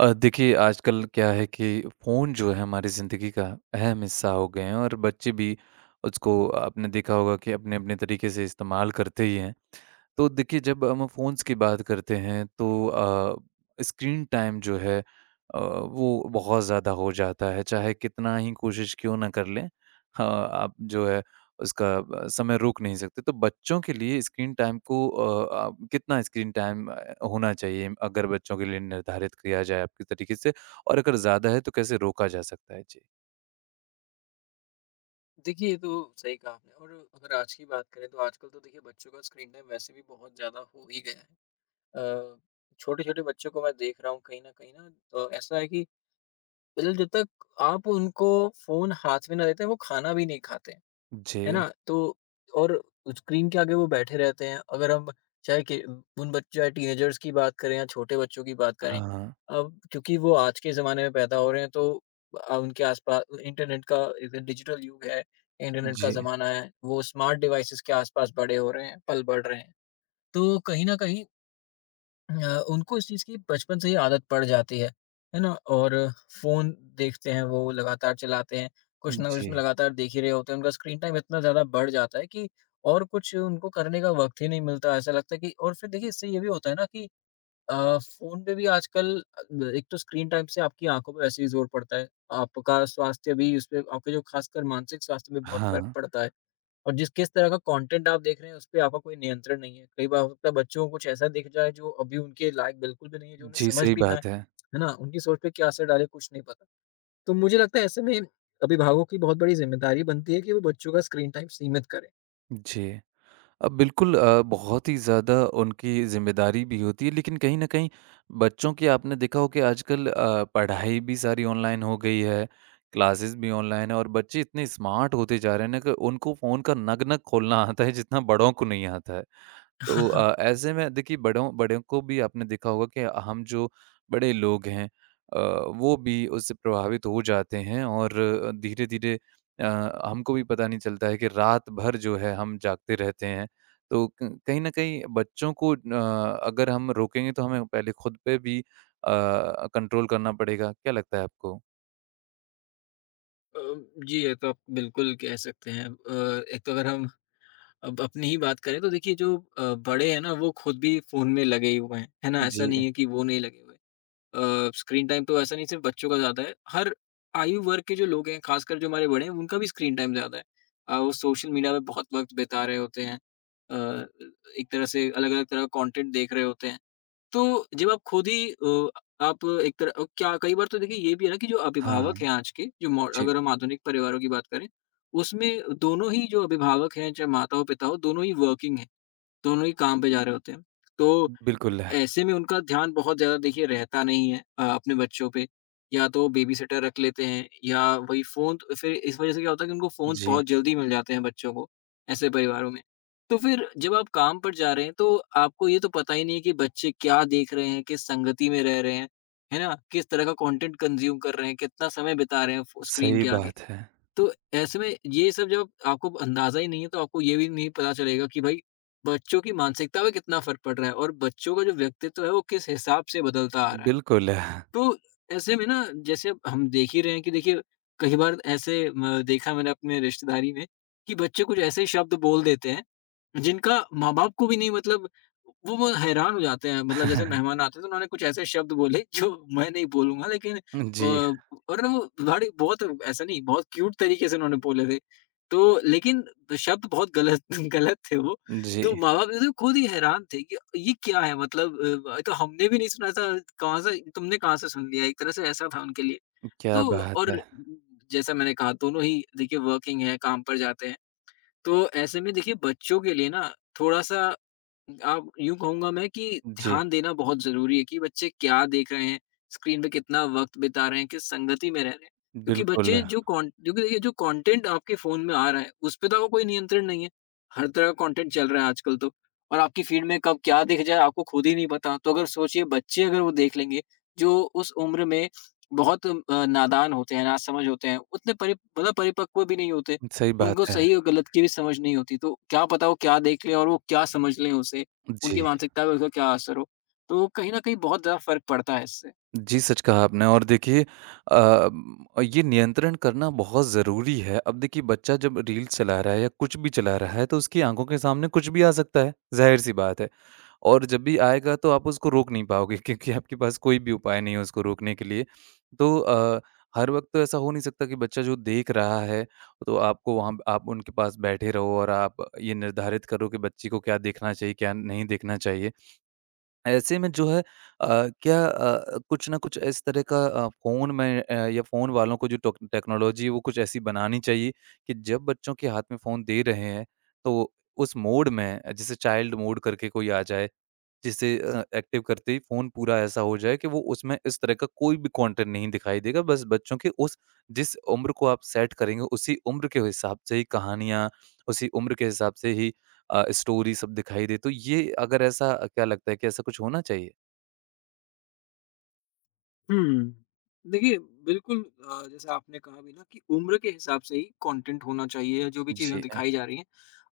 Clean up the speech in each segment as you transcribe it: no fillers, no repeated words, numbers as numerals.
देखिए आजकल क्या है कि फ़ोन जो है हमारी ज़िंदगी का अहम हिस्सा हो गए हैं और बच्चे भी उसको आपने देखा होगा कि अपने-अपने तरीके से इस्तेमाल करते ही हैं। तो देखिए जब हम फ़ोन्स की बात करते हैं तो स्क्रीन टाइम जो है वो बहुत ज़्यादा हो जाता है, चाहे कितना ही कोशिश क्यों ना कर लें। हाँ, आप जो है उसका समय रोक नहीं सकते। तो बच्चों के लिए स्क्रीन टाइम को आप कितना स्क्रीन टाइम होना चाहिए अगर बच्चों के लिए निर्धारित किया जाए आपके तरीके से? और अगर ज़्यादा है तो कैसे रोका जा सकता है? जी। देखिए, ये तो सही कहा आपने। और अगर आज की बात करें तो आजकल तो देखिए बच्चों का स्क्रीन टाइम वैसे भी बहुत ज़्यादा हो ही गया है। अ, छोटे-छोटे बच्चों को मैं देख रहा हूँ, कहीं न कहीं ना ऐसा है कि मतलब जब तक आप उनको फ़ोन हाथ में ना देते हैं, वो खाना भी नहीं खाते हैं। है जी। ना? तो और स्क्रीन के आगे वो बैठे रहते हैं। अगर हम चाहे कि उन बच्चों, चाहे टीनेजर्स की बात करें या छोटे बच्चों की बात करें, हाँ। अब क्योंकि वो आज के ज़माने में पैदा हो रहे हैं, तो उनके आस-पास इंटरनेट का एक डिजिटल युग है, इंटरनेट का जी। ज़माना है, वो स्मार्ट डिवाइसेज़ के आस-पास बड़े हो रहे हैं, पल बढ़ रहे हैं। तो कहीं न कहीं उनको इस चीज़ की बचपन से ही आदत पड़ जाती है ना? और फ़ोन देखते हैं, वो लगातार चलाते हैं, कुछ ना कुछ जी। उसमें लगातार देख ही रहे होते हैं, उनका स्क्रीन टाइम इतना ज़्यादा बढ़ जाता है कि और कुछ उनको करने का वक़्त ही नहीं मिलता, ऐसा लगता है कि। और फिर देखिए, इससे ये भी होता है ना कि फ़ोन पे भी आजकल एक तो स्क्रीन टाइम से आपकी आँखों पे वैसे ही ज़ोर पड़ता है, आपका स्वास्थ्य भी उसपे, आपके जो ख़ासकर मानसिक स्वास्थ्य पे बहुत फ़र्क हाँ। पड़ता है। और जिस किस तरह का कंटेंट आप देख रहे हैं, उसपे आपका कोई नियंत्रण नहीं है। कई बार हो सकता है बच्चों को कुछ ऐसा दिख जाए, जो अभी उनके लायक बिल्कुल भी नहीं है, जो उन्हें जी, समझ सही भी ना आए, बात है। है ना? उनकी सोच पे क्या असर डाले, कुछ नहीं पता। तो मुझे लगता है ऐसे में अभिभावकों की बहुत बड़ी ज़िम्मेदारी बनती है कि वो बच्चों का स्क्रीन टाइम सीमित करें। जी। अब बिल्कुल बहुत ही ज़्यादा उनकी ज़िम्मेदारी भी होती है लेकिन कहीं न कहीं बच्चों की आपने देखा हो कि आजकल पढ़ाई भी सारी ऑनलाइन हो गई है, क्लासेस भी ऑनलाइन है और बच्चे इतने स्मार्ट होते जा रहे हैं ना कि उनको फ़ोन का नग-नग खोलना आता है जितना बड़ों को नहीं आता है। तो हाँ, ऐसे में देखिए बड़ों बड़ों को भी आपने देखा होगा कि हम जो बड़े लोग हैं वो भी उससे प्रभावित हो जाते हैं और धीरे धीरे हमको भी पता नहीं चलता है कि रात भर जो है हम जागते रहते हैं तो कहीं ना कहीं बच्चों को अगर हम रोकेंगे तो हमें पहले खुद पे भी कंट्रोल करना पड़ेगा क्या लगता है आपको। अ, जी, ये तो आप बिल्कुल कह सकते हैं। एक तो अगर हम अब अपनी ही बात करें, तो देखिए जो बड़े हैं ना, वो खुद भी फ़ोन में लगे हुए हैं, है ना? जी। ऐसा नहीं है कि वो नहीं लगे हुए। स्क्रीन टाइम तो ऐसा नहीं, सिर्फ बच्चों का ज़्यादा है, हर आयु वर्ग के जो लोग हैं, खासकर जो हमारे बड़े हैं, उनका भी स्क्रीन टाइम ज़्यादा है। वो सोशल मीडिया पे बहुत वक़्त बिता रहे होते हैं। अ, एक तरह से अलग-अलग तरह का कंटेंट देख रहे होते हैं। तो जब आप खुद ही आप एक तरह क्या, कई बार तो देखिए ये भी है ना कि जो अभिभावक हाँ। हैं आज के, जो मॉड जी। अगर हम आधुनिक परिवारों की बात करें, उसमें दोनों ही जो अभिभावक हैं, चाहे माता हो, पिता हो, दोनों ही वर्किंग हैं, दोनों ही काम पे जा रहे होते हैं। तो बिल्कुल। ऐसे में उनका ध्यान बहुत ज़्यादा देखिए रहता नहीं है अपने बच्चों पे, या तो बेबीसिटर रख लेते हैं या वही फ़ोन। तो फिर इस वज़ह से क्या होता है कि उनको फ़ोन्स जी। बहुत जल्दी मिल जाते हैं, बच्चों को, ऐसे परिवारों में। तो फिर जब आप काम पर जा रहे हैं, तो आपको ये तो पता ही नहीं है कि बच्चे क्या देख रहे हैं, किस संगति में रह रहे हैं, है ना? किस तरह का कंटेंट कंज़्यूम कर रहे हैं, कितना समय बिता रहे हैं फ़ो स्क्रीन सही के आगे। बात है। तो ऐसे में ये सब जब आपको अंदाज़ा ही नहीं है, तो आपको ये भी नहीं पता चलेगा कि भाई बच्चों की मानसिकता पे कितना फ़र्क पड़ रहा है और बच्चों का जो व्यक्तित्व है वो किस हिसाब से बदलता आ रहा है। बिल्कुल। तो ऐसे में ना, जैसे अब हम देख ही रहे हैं कि देखिए कई बार ऐसे म देखा मैंने अपने रिश्तेदारी में कि बच्चे कुछ ऐसे शब्द बोल देते हैं, जिनका माँ-बाप को भी नहीं, मतलब वो हैरान हो जाते हैं। मतलब जैसे मेहमान आते हैं, तो उन्होंने कुछ ऐसे शब्द बोले जो मैं नहीं बोलूँगा, लेकिन जी। और ना वो बड़ी बहुत ऐसा नहीं, बहुत क्यूट तरीके से उन्होंने बोले थे। तो लेकिन शब्द बहुत गलत गलत थे वो। जी। तो माँ-बाप तो खुद ही हैरान थे कि ये क्या है, मतलब तो हमने भी नहीं सुना था, कहाँ से सुन लिया? एक तरह से ऐसा था उनके लिए। क्या तो बात और है! जैसा मैंने कहा, दोनों ही देखिए वर्किंग है, काम पर जाते हैं। तो ऐसे में देखिए बच्चों के लिए ना थोड़ा-सा, आप यूँ कहूँगा मैं कि जी, ध्यान देना बहुत ज़रूरी है कि बच्चे क्या देख रहे हैं, स्क्रीन पे कितना वक़्त बिता रहे हैं, किस संगति में रह रहे हैं। क्योंकि बिल्कुल, बच्चे जो कॉन क्योंकि देखिए जो कंटेंट आपके फ़ोन में आ रहा है, उस पे तो आपको कोई नियंत्रण नहीं है। हर तरह का कंटेंट चल रहा है आजकल तो, और आपकी फ़ीड में कब क्या दिख जाए, आपको खुद ही नहीं पता। तो अगर सोचिए, बच्चे अगर वो देख लेंगे, जो उस उम्र में बहुत नादान होते हैं, नासमझ होते हैं, उतने परि मतलब परिपक्व भी नहीं होते। सही बात उनको है। सही और गलत की भी समझ नहीं होती। तो क्या पता वो क्या देख लें और वो क्या समझ लें उसे, उनकी जी, मानसिकता पे उसका क्या असर हो। तो कहीं न कहीं बहुत ज़्यादा फ़र्क पड़ता है इससे। जी, सच कहा आपने और देखिए अ, म ये नियंत्रण करना बहुत ज़रूरी है। अब देखिए बच्चा जब रील्स चला रहा है या कुछ भी चला रहा है तो उसकी आँखों के सामने कुछ भी आ सकता है, ज़ाहिर-सी बात है। और जब भी आएगा तो आप उसको रोक नहीं पाओगे क्योंकि आपके पास कोई भी उपाय नहीं है उसको रोकने के लिए। तो हर वक़्त तो ऐसा हो नहीं सकता कि बच्चा जो देख रहा है, तो आपको वहाँ आप उनके पास बैठे रहो और आप ये निर्धारित करो कि बच्चे को क्या देखना चाहिए, क्या नहीं देखना चाहिए। ऐसे में जो है क्या कुछ ना कुछ इस तरह का फ़ोन में या फ़ोन वालों को जो टोक टेक्नोलॉजी है वो कुछ ऐसी बनानी चाहिए कि जब बच्चों के हाथ में फ़ोन दे रहे हैं, तो उस मोड में जैसे चाइल्ड मोड करके कोई आ जाए जिसे एक्टिव करते ही फ़ोन पूरा ऐसा हो जाए कि वो उसमें इस तरह का कोई भी कंटेंट नहीं दिखाई देगा। बस बच्चों के उस जिस उम्र को आप सेट करेंगे, उसी उम्र के हिसाब से ही कहानियाँ, उसी उम्र के हिसाब से ही स्टोरी सब दिखाई दे। तो ये अगर ऐसा क्या लगता है कि ऐसा कुछ होना चाहिए? हुँ। देखिए, बिल्कुल। जैसे आपने कहा भी ना कि उम्र के हिसाब से ही कंटेंट होना चाहिए, या जो भी चीज़ें जी। दिखाई जा रही हैं।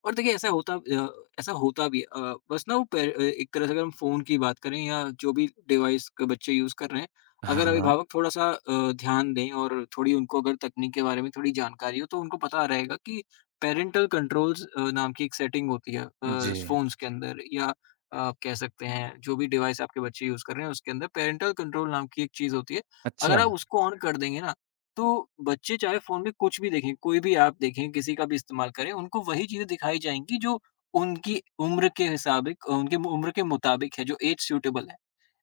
और देखिए, ऐसा होता भी है। बस ना वो पे एक तरह से अगर हम फ़ोन की बात करें या जो भी डिवाइस का बच्चे यूज़ कर रहे हैं, अगर हाँ। अभिभावक थोड़ा-सा ध्यान दें और थोड़ी उनको अगर तकनीक के बारे में थोड़ी जानकारी हो, तो उनको पता रहेगा कि पैरेंटल कंट्रोल्स नाम की एक सेटिंग होती है जी। फ़ोन्स के अंदर, या आप कह सकते हैं जो भी डिवाइस आपके बच्चे यूज़ कर रहे हैं, उसके अंदर पैरेंटल कंट्रोल नाम की एक चीज़ होती है। अगर अच्छा। आप उसको ऑन कर देंगे ना, तो बच्चे चाहे फ़ोन में कुछ भी देखें, कोई भी ऐप देखें, किसी का भी इस्तेमाल करें, उनको वही चीज़ें दिखाई जाएँगी जो उनकी उम्र के मुताबिक है, जो एज सूटेबल है।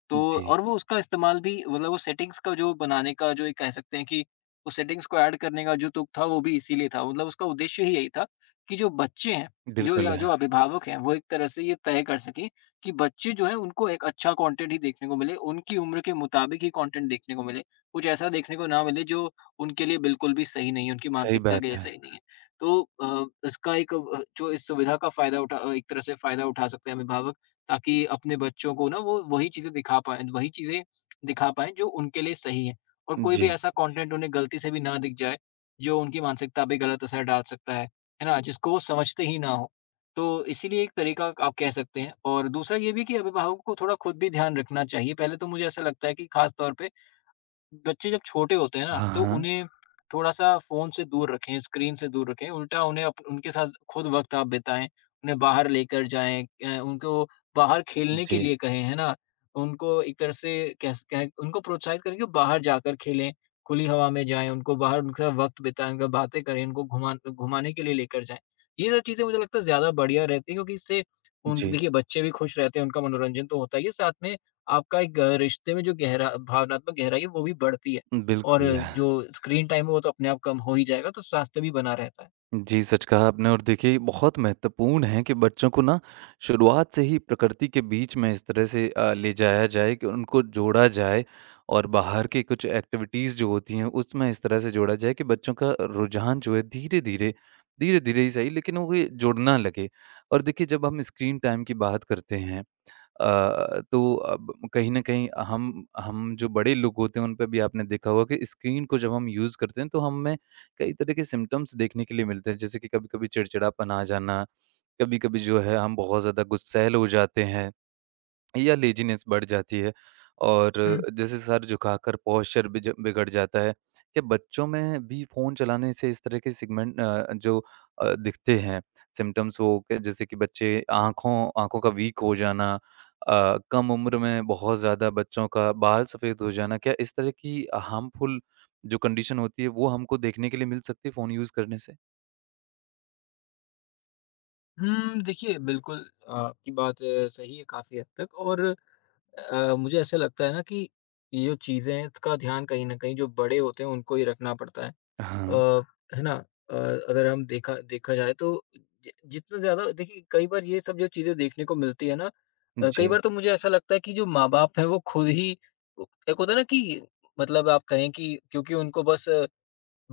तो जी। और वो उसका इस्तेमाल भी, मतलब वो सेटिंग्स का, जो बनाने का जो एक कह सकते हैं कि उस सेटिंग्स को ऐड करने का जो तुक था, वो भी इसीलिए था, मतलब उसका उद्देश्य ही यही था कि जो बच्चे हैं जो बिल्कुल या है। जो अभिभावक हैं, वो एक तरह से ये तय कर सकें कि बच्चे जो है, उनको एक अच्छा कंटेंट ही देखने को मिले, उनकी उम्र के मुताबिक ही कंटेंट देखने को मिले, कुछ ऐसा देखने को ना मिले जो उनके लिए बिल्कुल भी सही नहीं है, उनकी सही मानसिकता बात के लिए है। सही नहीं है। तो इसका एक जो इस सुविधा का एक तरह से फायदा उठा सकते हैं अभिभावक, ताकि अपने बच्चों को ना, वो वही चीज़ें दिखा पाएँ जो उनके लिए सही है। और कोई भी जी। ऐसा कंटेंट उन्हें गलती से भी ना दिख जाए, जो उनकी मानसिकता पे गलत असर डाल सकता है ना? जिसको वो समझते ही ना हो। तो इसीलिए एक तरीका आप कह सकते हैं, और दूसरा ये भी कि अभिभावकों को थोड़ा खुद भी ध्यान रखना चाहिए। पहले तो मुझे ऐसा लगता है कि खास तौर पे बच्चे जब छोटे होते हैं ना, हाँ, तो हाँ। उन्हें थोड़ा-सा फ़ोन से दूर रखें, स्क्रीन से दूर रखें, उल्टा उन्हें अप उनके साथ खुद वक़्त आप बिताएँ, उन्हें बाहर लेकर जाएँ, उनको बाहर खेलने के जी, लिए कहें, है ना? उनको एक तरह से कह स कह उनको प्रोत्साहित करें कि बाहर जाकर खेलें, खुली हवा में जाएँ, उनको बाहर उनके साथ वक़्त बिताएँ, उनका बातें करें, उनको घुमाने के लिए लेकर जाएँ। ये सब चीज़ें मुझे लगता है ज़्यादा बढ़िया रहती है, क्योंकि इससे उन जी। देखिए बच्चे भी खुश रहते हैं, उनका मनोरंजन तो होता ही है, साथ में आपका एक रिश्ते में जो गहरा भावनात्मक गहराई है, वो भी बढ़ती है, और बिल्कुल। जो स्क्रीन टाइम है वो तो अपने आप कम हो ही जाएगा, तो स्वास्थ्य भी बना रहता है। जी, सच कहा आपने और देखिए ये बहुत महत्वपूर्ण है कि बच्चों को ना शुरुआत से ही प्रकृति के बीच में इस तरह से ले जाया जाए कि उनको जोड़ा जाए और बाहर की कुछ एक्टिविटीज़ जो होती हैं, उसमें इस तरह से जोड़ा जाए कि बच्चों का रुझान जो है धीरे-धीरे, धीरे-धीरे ही सही लेकिन वो ये जुड़ना लगे। और देखिए जब हम स्क्रीन टाइम की बात करते हैं तो अब कहीं न कहीं हम जो बड़े लोग होते हैं, उन पे भी आपने देखा होगा कि स्क्रीन को जब हम यूज़ करते हैं, तो हमें कई तरह के सिम्पटम्स देखने के लिए मिलते हैं। जैसे कि कभी-कभी चिड़चिड़ापन आ जाना, कभी-कभी जो है हम बहुत ज़्यादा गुस्सैल हो जाते हैं। या लेज़ीनेस बढ़ जाती है और हुँ। जैसे सर झुकाकर पोस्चर बिज बिगड़ जाता है। क्या बच्चों में भी फ़ोन चलाने से इस तरह के सेगमेंट जो दिखते हैं सिम्पटम्स वो क जैसे कि बच्चे आँखों आँखों का वीक हो जाना कम उम्र में बहुत ज़्यादा बच्चों का बाल सफ़ेद हो जाना, क्या इस तरह की हार्मफुल जो कंडीशन होती है वो हमको देखने के लिए मिल सकती है फ़ोन यूज़ करने से? देखिए, बिल्कुल आपकी बात सही है काफ़ी हद तक, और मुझे ऐसा लगता है ना कि ये जो चीज़ें हैं, इसका ध्यान कहीं न कहीं जो बड़े होते हैं, उनको ही रखना पड़ता है। हाँ। अ, है ना? अ, अगर हम देखा देखा जाए तो जि जितना ज़्यादा देखिए कई बार ये सब जो चीज़ें देखने को मिलती है ना। जी। कई बार तो मुझे ऐसा लगता है कि जो माँ-बाप हैं वो खुद ही एक होता है ना कि मतलब आप कहें कि क्योंकि उनको बस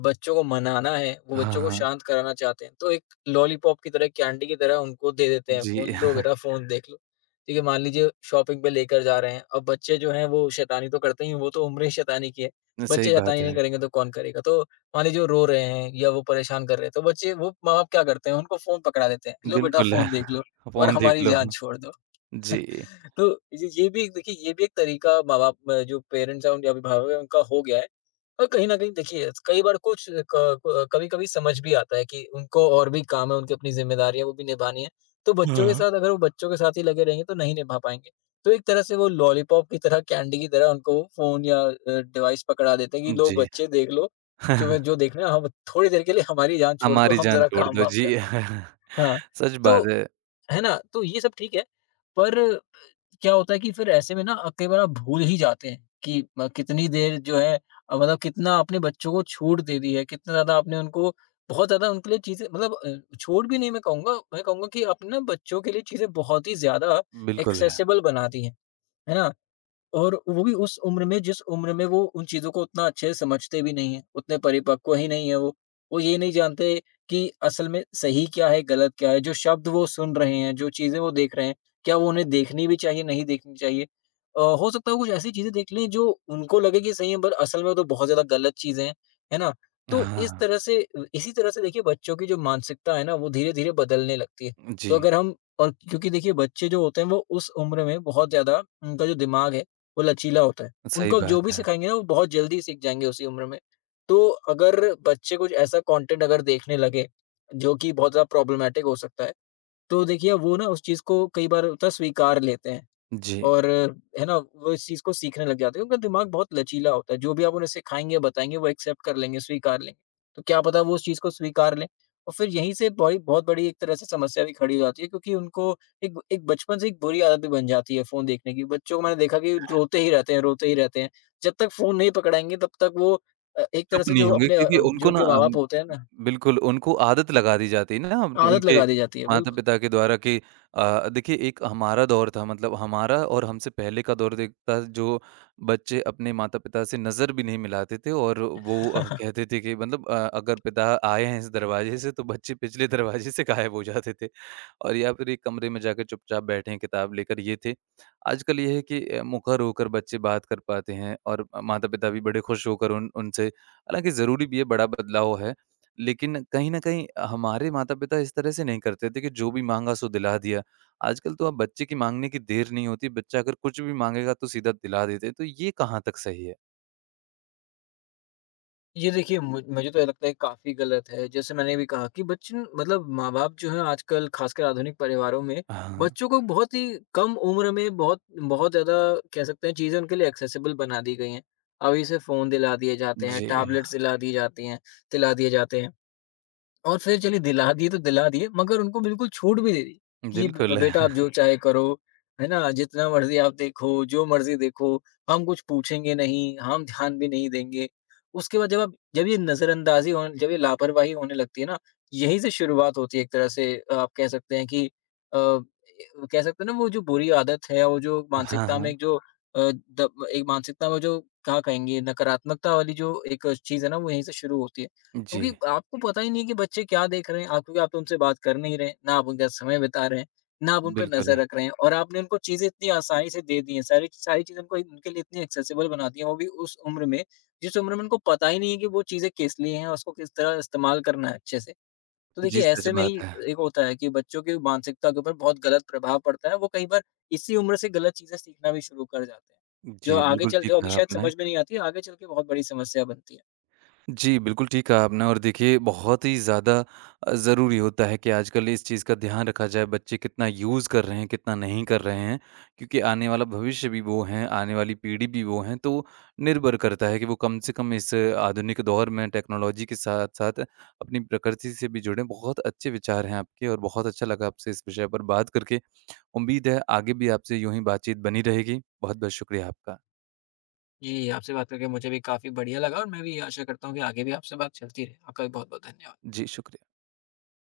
बच्चों को मनाना है, वो हाँ, बच्चों को हाँ। शांत कराना चाहते हैं, तो एक लॉलीपॉप की तरह, कैंडी की तरह उनको दे देते हैं, फ़ोन जी। लो बेटा फ़ोन देख लो। ठीक है, मान लीजिए शॉपिंग पे लेकर जा रहे हैं, अब बच्चे जो हैं वो शैतानी तो करते ही हैं, वो तो उम्र ही शैतानी की है। सही बच्चे बात शैतानी है। नहीं करेंगे तो कौन करेगा? तो मान लीजिए वो रो रहे हैं या वो परेशान कर रहे हैं, तो बच्चे वो माँ-बाप क्या करते हैं, उनको फ़ोन पकड़ा देते हैं, लो बेटा बिल्कुल। फ़ोन देख लो और फ़ोन देख हमारी लो। जान छोड़ दो। जी। तो ये भी एक देखिए ये भी एक तरीका माँ-बाप जो पेरेंट्स हैं, उनके अभिभावक हैं, उनका हो गया है। और कहीं न कहीं देखिए कई बार कुछ क क कभी-कभी समझ भी आता है कि उनको और भी काम है, उनकी अपनी ज़िम्मेदारियाँ वो भी निभानी है। तो बच्चों के हाँ। साथ अगर वो बच्चों के साथ ही लगे रहेंगे तो नहीं निभा पाएँगे। तो एक तरह से वो लॉलीपॉप की तरह, कैंडी की तरह उनको वो फ़ोन या डिवाइस पकड़ा देते हैं कि लो जी। बच्चे देख लो, तुम्हें जो देखना है हम थोड़ी देर के लिए हमारी जान छोड़ दो, हमारी हम जान ज़रा छोड़ दो, काम-वाम जी। कर लें। हाँ, सच तो बात है, है ना? तो ये सब ठीक है, पर क्या होता है कि फिर ऐसे में ना कई बार आप भूल ही जाते हैं कि म कितनी देर जो है, मतलब कितना आपने बच्चों को छूट दे दी है, कितना ज़्यादा आपने उनको बहुत ज़्यादा उनके लिए चीज़ें मतलब छूट भी नहीं मैं कहूँगा, मैं कहूँगा कि आपने ना बच्चों के लिए चीज़ें बहुत ही ज़्यादा बिल्कुल है। एक्सेसिबल बना दी हैं, है ना? और वो भी उस उम्र में जिस उम्र में वो उन चीज़ों को उतना अच्छे से समझते भी नहीं हैं, उतने परिपक्व ही नहीं है वो। वो ये नहीं जानते कि असल में सही क्या है, गलत क्या है, जो शब्द वो सुन रहे हैं, जो चीज़ें वो देख रहे हैं, क्या वो उन्हें देखनी भी चाहिए, नहीं देखनी चाहिए। हो सकता है वो कुछ ऐसी चीज़ें देख लें जो उनको लगे कि सही है पर असल में वो तो बहुत ज़्यादा गलत चीज़ें हैं, है ना? तो हाँ, इस तरह से इसी तरह से देखिए बच्चों की जो मानसिकता है ना वो धीरे-धीरे बदलने लगती है। तो जी, अगर हम और क्योंकि देखिए बच्चे जो होते हैं वो उस उम्र में बहुत ज़्यादा उनका जो दिमाग है वो लचीला होता है। सही उनको आप बात जो भी है। सिखाएँगे ना, वो बहुत जल्दी सीख जाएँगे उसी उम्र में। तो अगर बच्चे कुछ ऐसा कंटेंट अगर देखने लगे, जो कि बहुत ज़्यादा प्रॉब्लमैटिक हो सकता है, तो देखिए वो ना उस चीज़ को कई बार होता है स्वीकार लेते हैं। जी। और है ना, वो इस चीज़ को सीखने लग जाते हैं। उनका दिमाग बहुत लचीला होता है, जो भी आप उन्हें सिखाएँगे, बताएँगे, वो एक्सेप्ट कर लेंगे, स्वीकार लेंगे। तो क्या पता वो उस चीज़ को स्वीकार लें और फिर यहीं से बड़ी बहुत बड़ी एक तरह से समस्या भी खड़ी हो जाती है क्योंकि उनको एक एक बचपन से एक बुरी आदत भी बन जाती है फ़ोन देखने की। बच्चों को मैंने देखा कि रोते ही रहते हैं, रोते ही रहते हैं। जब तक फ़ोन नहीं पकड़ाएँगे तब तक वो एक चुप तरह से नहीं जो होंगे अपने क्योंकि जो उनको ना उनके माँ-बाप होते हैं ना, बिल्कुल उनको आदत लगा दी जाती है ना अपने आदत उनके लगा दी जाती है। बिल्कुल। माता-पिता के द्वारा कि देखिए एक हमारा दौर था मतलब हमारा और हमसे पहले का दौर देखता जो बच्चे अपने माता-पिता से नज़र भी नहीं मिलाते थे और वो कहते थे कि मतलब अगर पिता आए हैं इस दरवाजे से तो बच्चे पिछले दरवाजे से गायब हो जाते थे और या फिर एक कमरे में जाकर चुपचाप बैठे हैं किताब लेकर ये थे। आजकल ये है कि मुखर होकर बच्चे बात कर पाते हैं और माता-पिता भी बड़े खुश होकर उन उनसे हालाँकि ज़रूरी भी है, बड़ा बदलाव है, लेकिन कहीं न कहीं हमारे माता-पिता इस तरह से नहीं करते थे कि जो भी माँगा सो दिला दिया। आजकल तो अब बच्चे की माँगने की देर नहीं होती, बच्चा अगर कुछ भी माँगेगा तो सीधा दिला देते हैं, तो ये कहाँ तक सही है? ये देखिए मुझे तो ये लगता है काफ़ी गलत है। जैसे मैंने भी कहा कि बच्चे न- मतलब माँ-बाप जो हैं आजकल ख़ासकर आधुनिक परिवारों में, हाँ, बच्चों को बहुत ही कम उम्र में बहुत बहुत ज़्यादा कह सकते हैं चीज़ें उनके लिए एक्सेसिबल बना दी गई हैं। अभी से फ़ोन दिला दिए जाते हैं, जी, टैबलेट्स दिला दी जाती हैं दिला दिए जाते हैं। और फिर चलिए दिला दिए तो दिला दिए मगर उनको बिल्कुल छूट भी दे दी कि ब बिल्कुल। बेटा आप जो चाहे करो, है ना? जितना मर्ज़ी आप देखो, जो मर्ज़ी देखो, हम कुछ पूछेंगे नहीं, हम ध्यान भी नहीं देंगे। उसके बाद जब आप जब ये नज़रअंदाज़ी होन जब ये लापरवाही होने लगती है ना, यहीं से शुरुआत होती है एक तरह से आप कह सकते हैं कि अ, ए कह सकते हैं ना वो जो बुरी आदत है, वो जो हाँ, मानसिकता में हाँ। एक जो अ, द एक मानसिकता में जो क्या कहेंगे नकारात्मकता वाली जो एक चीज़ है ना, वो यहीं से शुरू होती है। जी, क्योंकि आपको पता ही नहीं है कि बच्चे क्या देख रहे हैं, आप क्योंकि आप तो उनसे बात कर नहीं रहे हैं, ना आप उनके साथ समय बिता रहे हैं, ना आप उन पे बिल्कुल। नज़र रख रहे हैं और आपने उनको चीज़ें इतनी आसानी से दे दी हैं, सारी सारी चीज़ें उनको उनके लिए इतनी एक्सेसिबल बना दी हैं, वो भी उस उम्र में, जिस उम्र में उनको पता ही नहीं है कि वो चीज़ें किस लिए हैं और उसको किस तरह इस्तेमाल करना है अच्छे से। तो जी, देखिए सच ऐसे में ही बात है। एक होता है कि बच्चों की मानसिकता के ऊपर बहुत गलत प्रभाव पड़ता है, वो कई बार इसी उम्र से गलत चीज़ें सीखना भी शुरू कर जाते हैं, जो जी, आगे बिल्कुल चल ठीक जो अभी कहा शायद आपने। समझ में नहीं आती, आगे चल के बहुत बड़ी समस्या बनती है। जी, बिल्कुल ठीक कहा आपने और देखिए बहुत ही ज़्यादा ज़रूरी होता है कि आजकल इस चीज़ का ध्यान रखा जाए, बच्चे कितना यूज़ कर रहे हैं, कितना नहीं कर रहे हैं। क्योंकि आने वाला भविष्य भी वो हैं, आने वाली पीढ़ी भी वो हैं, तो निर्भर करता है कि वो कम से कम इस आधुनिक दौर में टेक्नोलॉजी के साथ-साथ अपनी प्रकृति से भी जुड़ें। बहुत अच्छे विचार हैं आपके और बहुत अच्छा लगा आपसे इस विषय पर बात करके। उम्मीद है आगे भी आपसे यूँ ही बातचीत बनी रहेगी। बहुत-बहुत शुक्रिया आपका। जी, आपसे बात करके मुझे भी काफ़ी बढ़िया लगा और मैं भी आशा करता हूँ कि आगे भी आपसे बात चलती रहे। आपका भी बहुत-बहुत धन्यवाद। जी, शुक्रिया।